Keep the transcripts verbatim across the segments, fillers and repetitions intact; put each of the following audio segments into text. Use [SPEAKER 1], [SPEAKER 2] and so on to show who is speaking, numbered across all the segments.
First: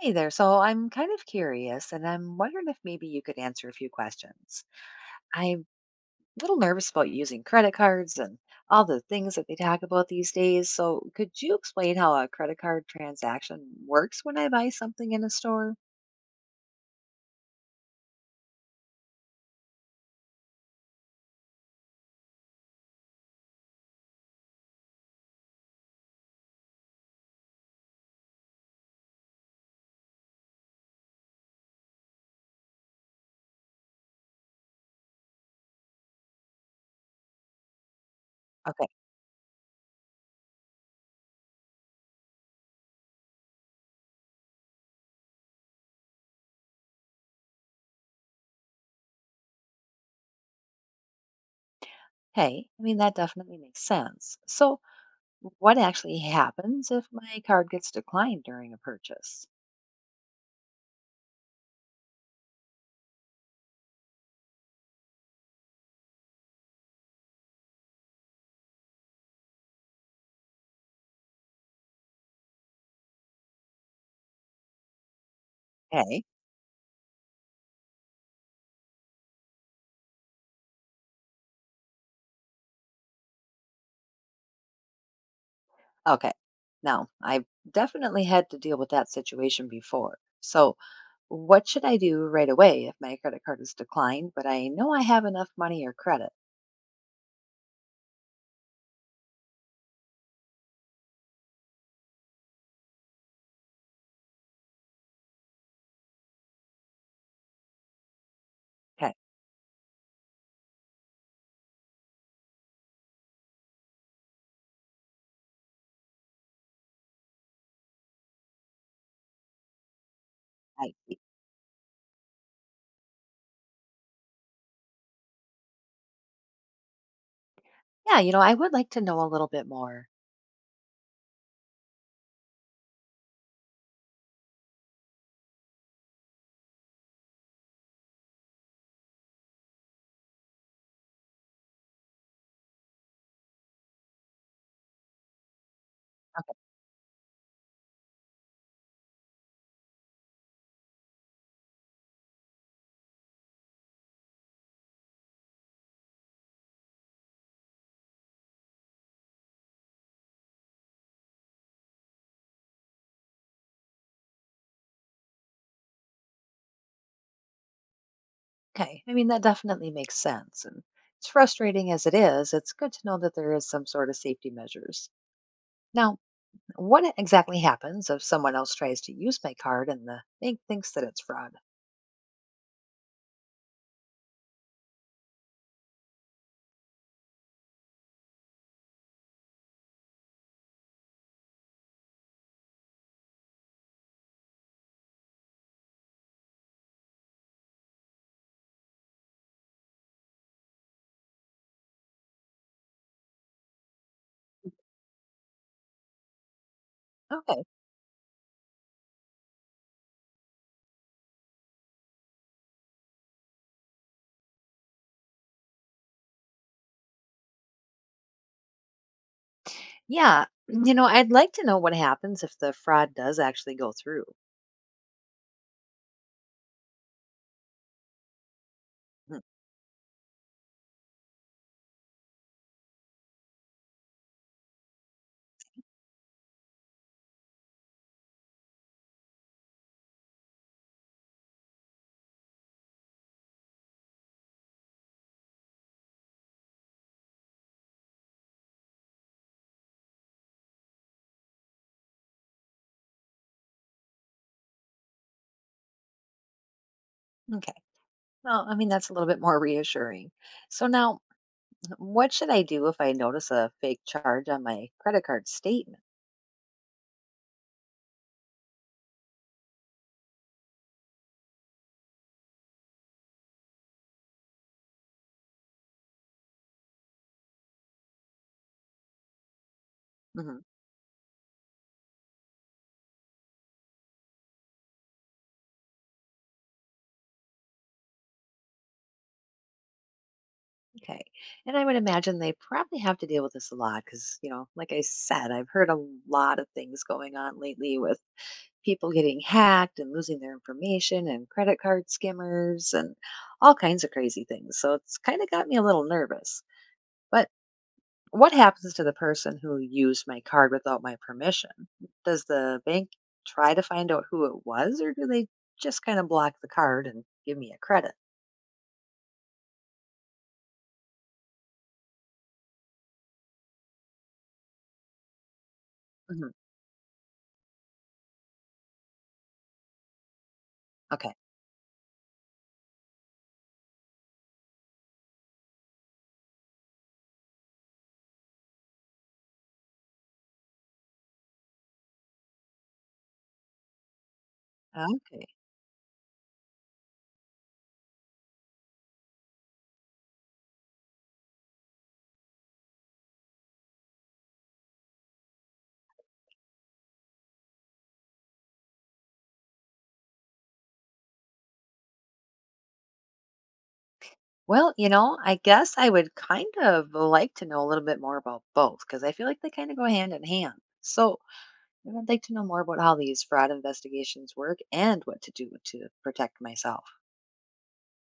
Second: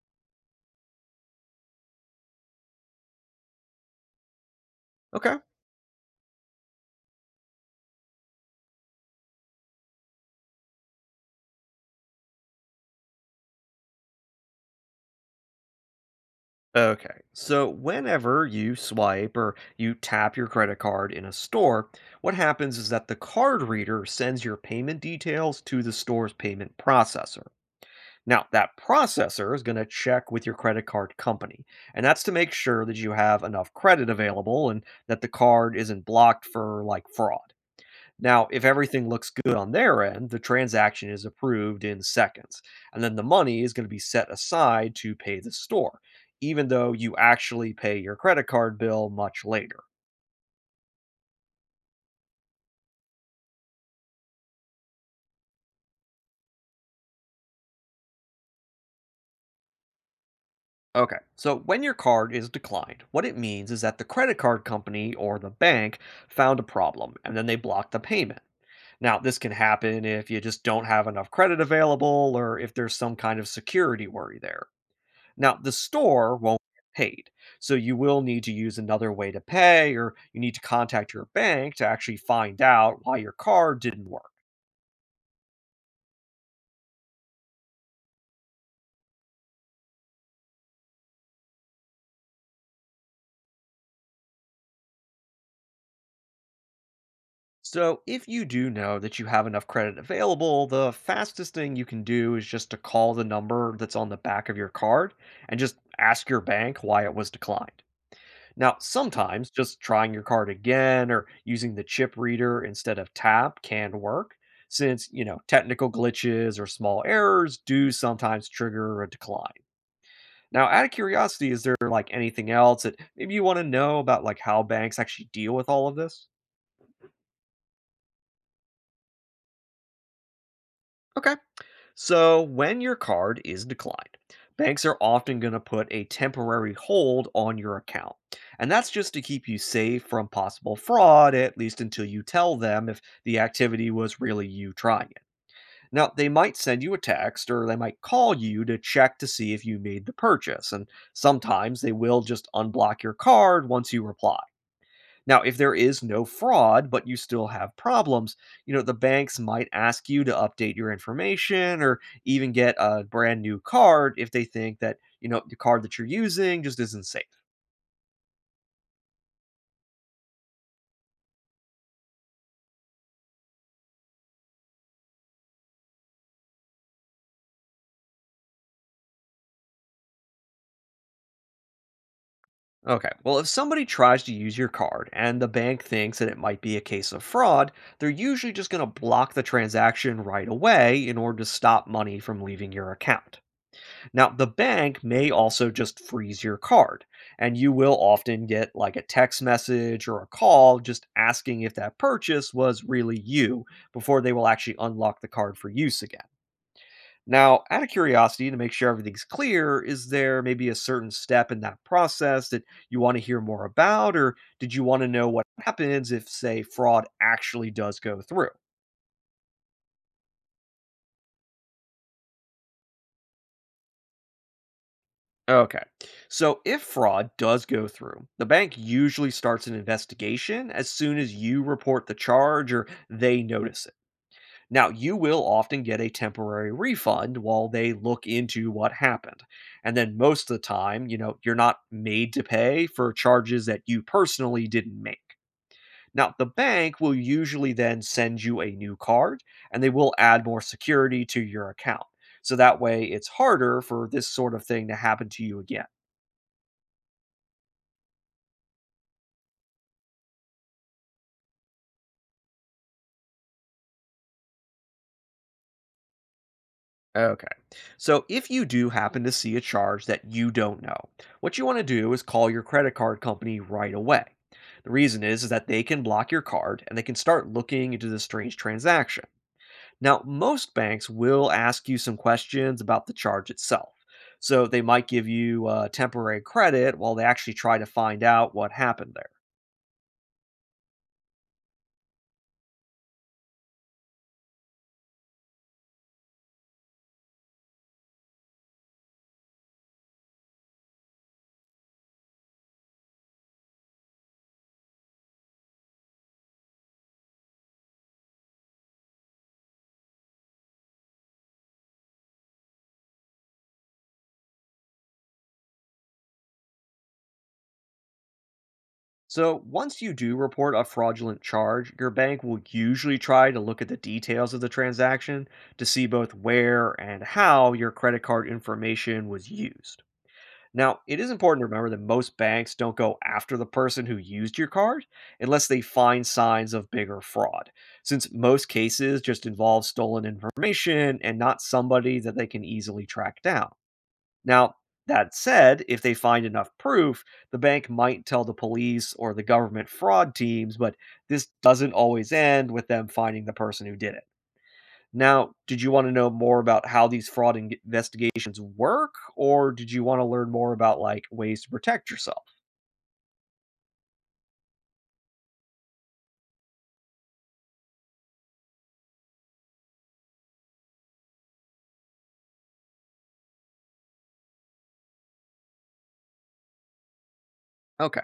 [SPEAKER 1] Hey there. So I'm kind of curious and I'm wondering if maybe you could answer a few questions.
[SPEAKER 2] Okay.
[SPEAKER 1] I'm a little nervous about using credit cards and all the things that they talk about these days. So could you explain how a credit card transaction works when I buy something in a store?
[SPEAKER 2] Okay. So whenever you swipe or you tap your credit card in a store, what happens is that the card reader sends your payment details to the store's payment processor. Now, that processor is going to check with your credit card company, and that's to make sure that you have enough credit available and that the card isn't blocked for like fraud. Now, if
[SPEAKER 1] Okay.
[SPEAKER 2] everything looks good on their end, the transaction is approved in seconds, and then the money is going to be set aside to pay the store, even though you actually pay your credit card bill much later.
[SPEAKER 1] Hey, I mean, that definitely makes sense. So what actually happens if my card gets declined during a purchase?
[SPEAKER 2] Okay, so when your card is declined, what it means is that the credit card company or the bank found a problem and then they blocked the payment. Now, this can happen if you just don't have enough credit available or if there's some kind of security worry there. Now, the
[SPEAKER 1] Okay.
[SPEAKER 2] store won't get paid, so you will need to use another way to pay, or you need to contact your bank to actually find out why your card didn't work.
[SPEAKER 1] Okay. Now, I've definitely had to deal with that situation before. So what should I do right away if my credit card is declined, but I know I have enough money or credit?
[SPEAKER 2] So, if you do know that you have enough credit available, the fastest thing you can do is just to call the number that's on the back of your card and just ask your bank why it was declined. Now,
[SPEAKER 1] Okay.
[SPEAKER 2] sometimes just trying your card again or using the chip reader instead of tap can work, since, you know, technical glitches or small errors do sometimes trigger a decline. Now, out of
[SPEAKER 1] I,
[SPEAKER 2] curiosity, is there like anything else that maybe you want to know about like how banks actually deal with all of this?
[SPEAKER 1] yeah, you know, I would like to know a little bit more.
[SPEAKER 2] Okay. So, when your card is declined, banks are often going to put a temporary hold on your account. And that's just to keep you safe from possible fraud, at least until you tell them if the activity was really you trying it. Now, they might send you a text or they might call you to check to see if you made the purchase. And sometimes they will just unblock your card once you reply. Now, if there is no fraud, but you still have problems, you know, the banks might ask you to update your information or even get a brand new card if they think that, you know, the card that you're using just isn't safe.
[SPEAKER 1] Okay. I mean, that definitely makes sense. And it's frustrating as it is, it's good to know that there is some sort of safety measures. Now, what e- exactly happens if someone else tries to use my card and the bank thinks that it's fraud?
[SPEAKER 2] Okay, well, if somebody tries to use your card and the bank thinks that it might be a case of fraud, they're usually just going to block the transaction right away in order to stop money from leaving your account. Now, the bank may also just freeze your card, and you will often get like a text message or a call just asking if that purchase was really you before they will actually unlock the card for use again.
[SPEAKER 1] Okay.
[SPEAKER 2] Now, out of curiosity, to make sure everything's clear, is there maybe a certain step in that process that you want to hear more about, or did you want to know what happens if, say, fraud actually does go through?
[SPEAKER 1] Yeah. You know, I'd like to know what happens if the fraud does actually go through.
[SPEAKER 2] Okay. So if fraud does go through, the bank usually
[SPEAKER 1] Hmm,
[SPEAKER 2] starts an investigation as soon as you report the charge or they notice it. Now, you will often get a temporary refund while they look into what happened. And then most of the time, you know, you're not made to pay for charges that you personally didn't make. Now, the bank will usually then send you a new card and they will add more security to your account. So that way it's harder for this sort of thing to happen to you again.
[SPEAKER 1] Okay. Well, I mean, that's a little bit more reassuring. So now, what should I do if I notice a fake charge on my credit card statement?
[SPEAKER 2] Okay. So if you do happen to see a charge that you don't know, what you want to do is call your credit card company right away. The reason is, is that they can block your card and they can start looking into the strange transaction. Now,
[SPEAKER 1] hmm
[SPEAKER 2] most banks will ask you some questions about the charge itself. So they might give you uh, temporary credit while they actually try to find out what happened there.
[SPEAKER 1] Okay. And I would imagine they probably have to deal with this a lot because, you know, like I said, I've heard a lot of things going on lately with people getting hacked and losing their information and credit card skimmers and all kinds of crazy things. So it's kind of got me a little nervous. But what happens to the person who used my card without my permission? Does the bank try to find out who it was, or do they just kind of block the card and give me a credit?
[SPEAKER 2] So, once you do report a fraudulent charge, your bank will usually try to look at the details of the transaction to see both
[SPEAKER 1] Mhm.
[SPEAKER 2] where and how your credit card information was used. Now, it is
[SPEAKER 1] Okay.
[SPEAKER 2] important to remember that most banks don't go after the person who used your card unless they find signs of bigger fraud, since most cases just involve stolen information and not somebody that they can easily track down. Now, that
[SPEAKER 1] Okay.
[SPEAKER 2] said, if they find enough proof, the bank might tell the police or the government fraud teams, but this doesn't always end with them finding the person who did it. Now, did you want to know more about how these fraud in- investigations work, or did you want to learn more about like ways to protect yourself?
[SPEAKER 1] Well, you know, I guess I would kind of like to know a little bit more about both because I feel like they kind of go hand in hand. So I would like to know more about how these fraud investigations work and what to do to protect myself.
[SPEAKER 2] Okay.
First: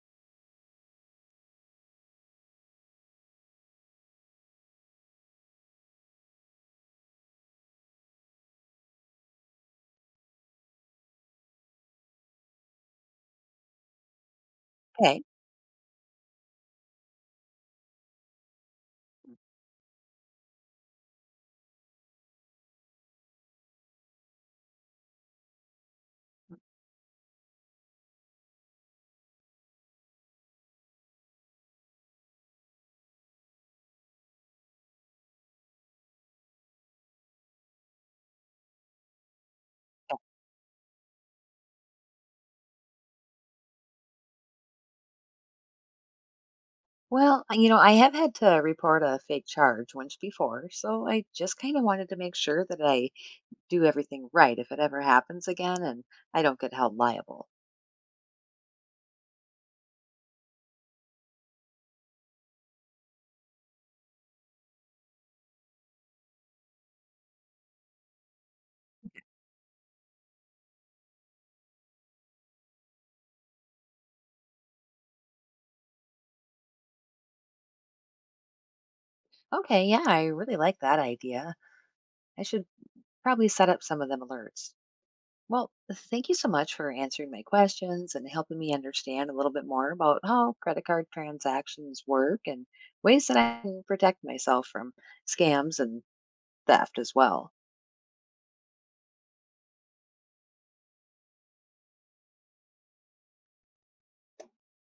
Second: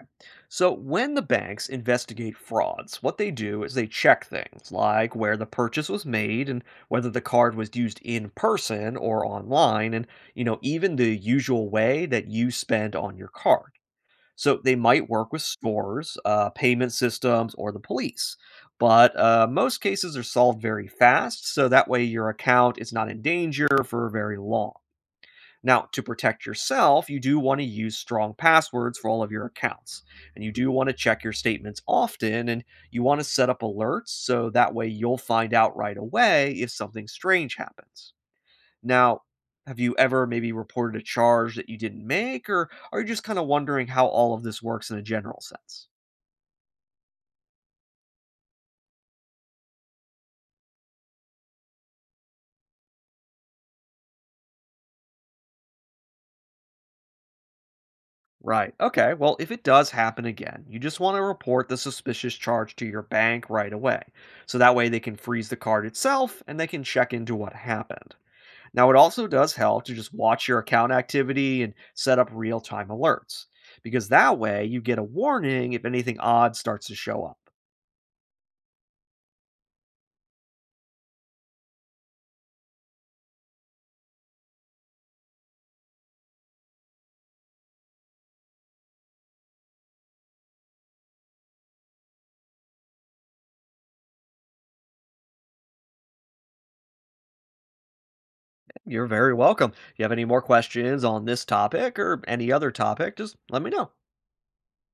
[SPEAKER 2] So when the banks investigate frauds, what they do is they check things like where the purchase was made and whether the card was used in person or online and, you know, even the usual way that you spend on your card. So they might
[SPEAKER 1] Okay.
[SPEAKER 2] work with stores, uh, payment systems, or the police. But uh, most cases are solved very fast, so that way your account is not in danger for very long. Now, to protect yourself, you do want to use strong passwords for all of your accounts. And you do want to check your statements often and you want to set up alerts so that way you'll find out right away if something strange happens. Now, have you ever maybe reported a charge that you didn't make or are you just kind of wondering how all of this works in a general sense?
[SPEAKER 1] Well, I- you know, I have had to report a fake charge once before, so I just kind of wanted to make sure that I do everything right if it ever happens again and I don't get held liable.
[SPEAKER 2] Right. Okay. Well, if it does happen again, you just want to report the suspicious charge to your bank right away. So that way they can freeze the card itself and they can check into what happened. Now, it also does help to just watch your account activity and set up real time alerts because that way you get a warning if anything odd starts to show up.
[SPEAKER 1] Okay, yeah, I really like that idea. I should probably set up some of them alerts. Well, thank you so much for answering my questions and helping me understand a little bit more about how credit card transactions work and ways that I can protect myself from scams and theft as well.
[SPEAKER 2] You're very welcome. If you have any more questions on this topic or any other topic, just let me know.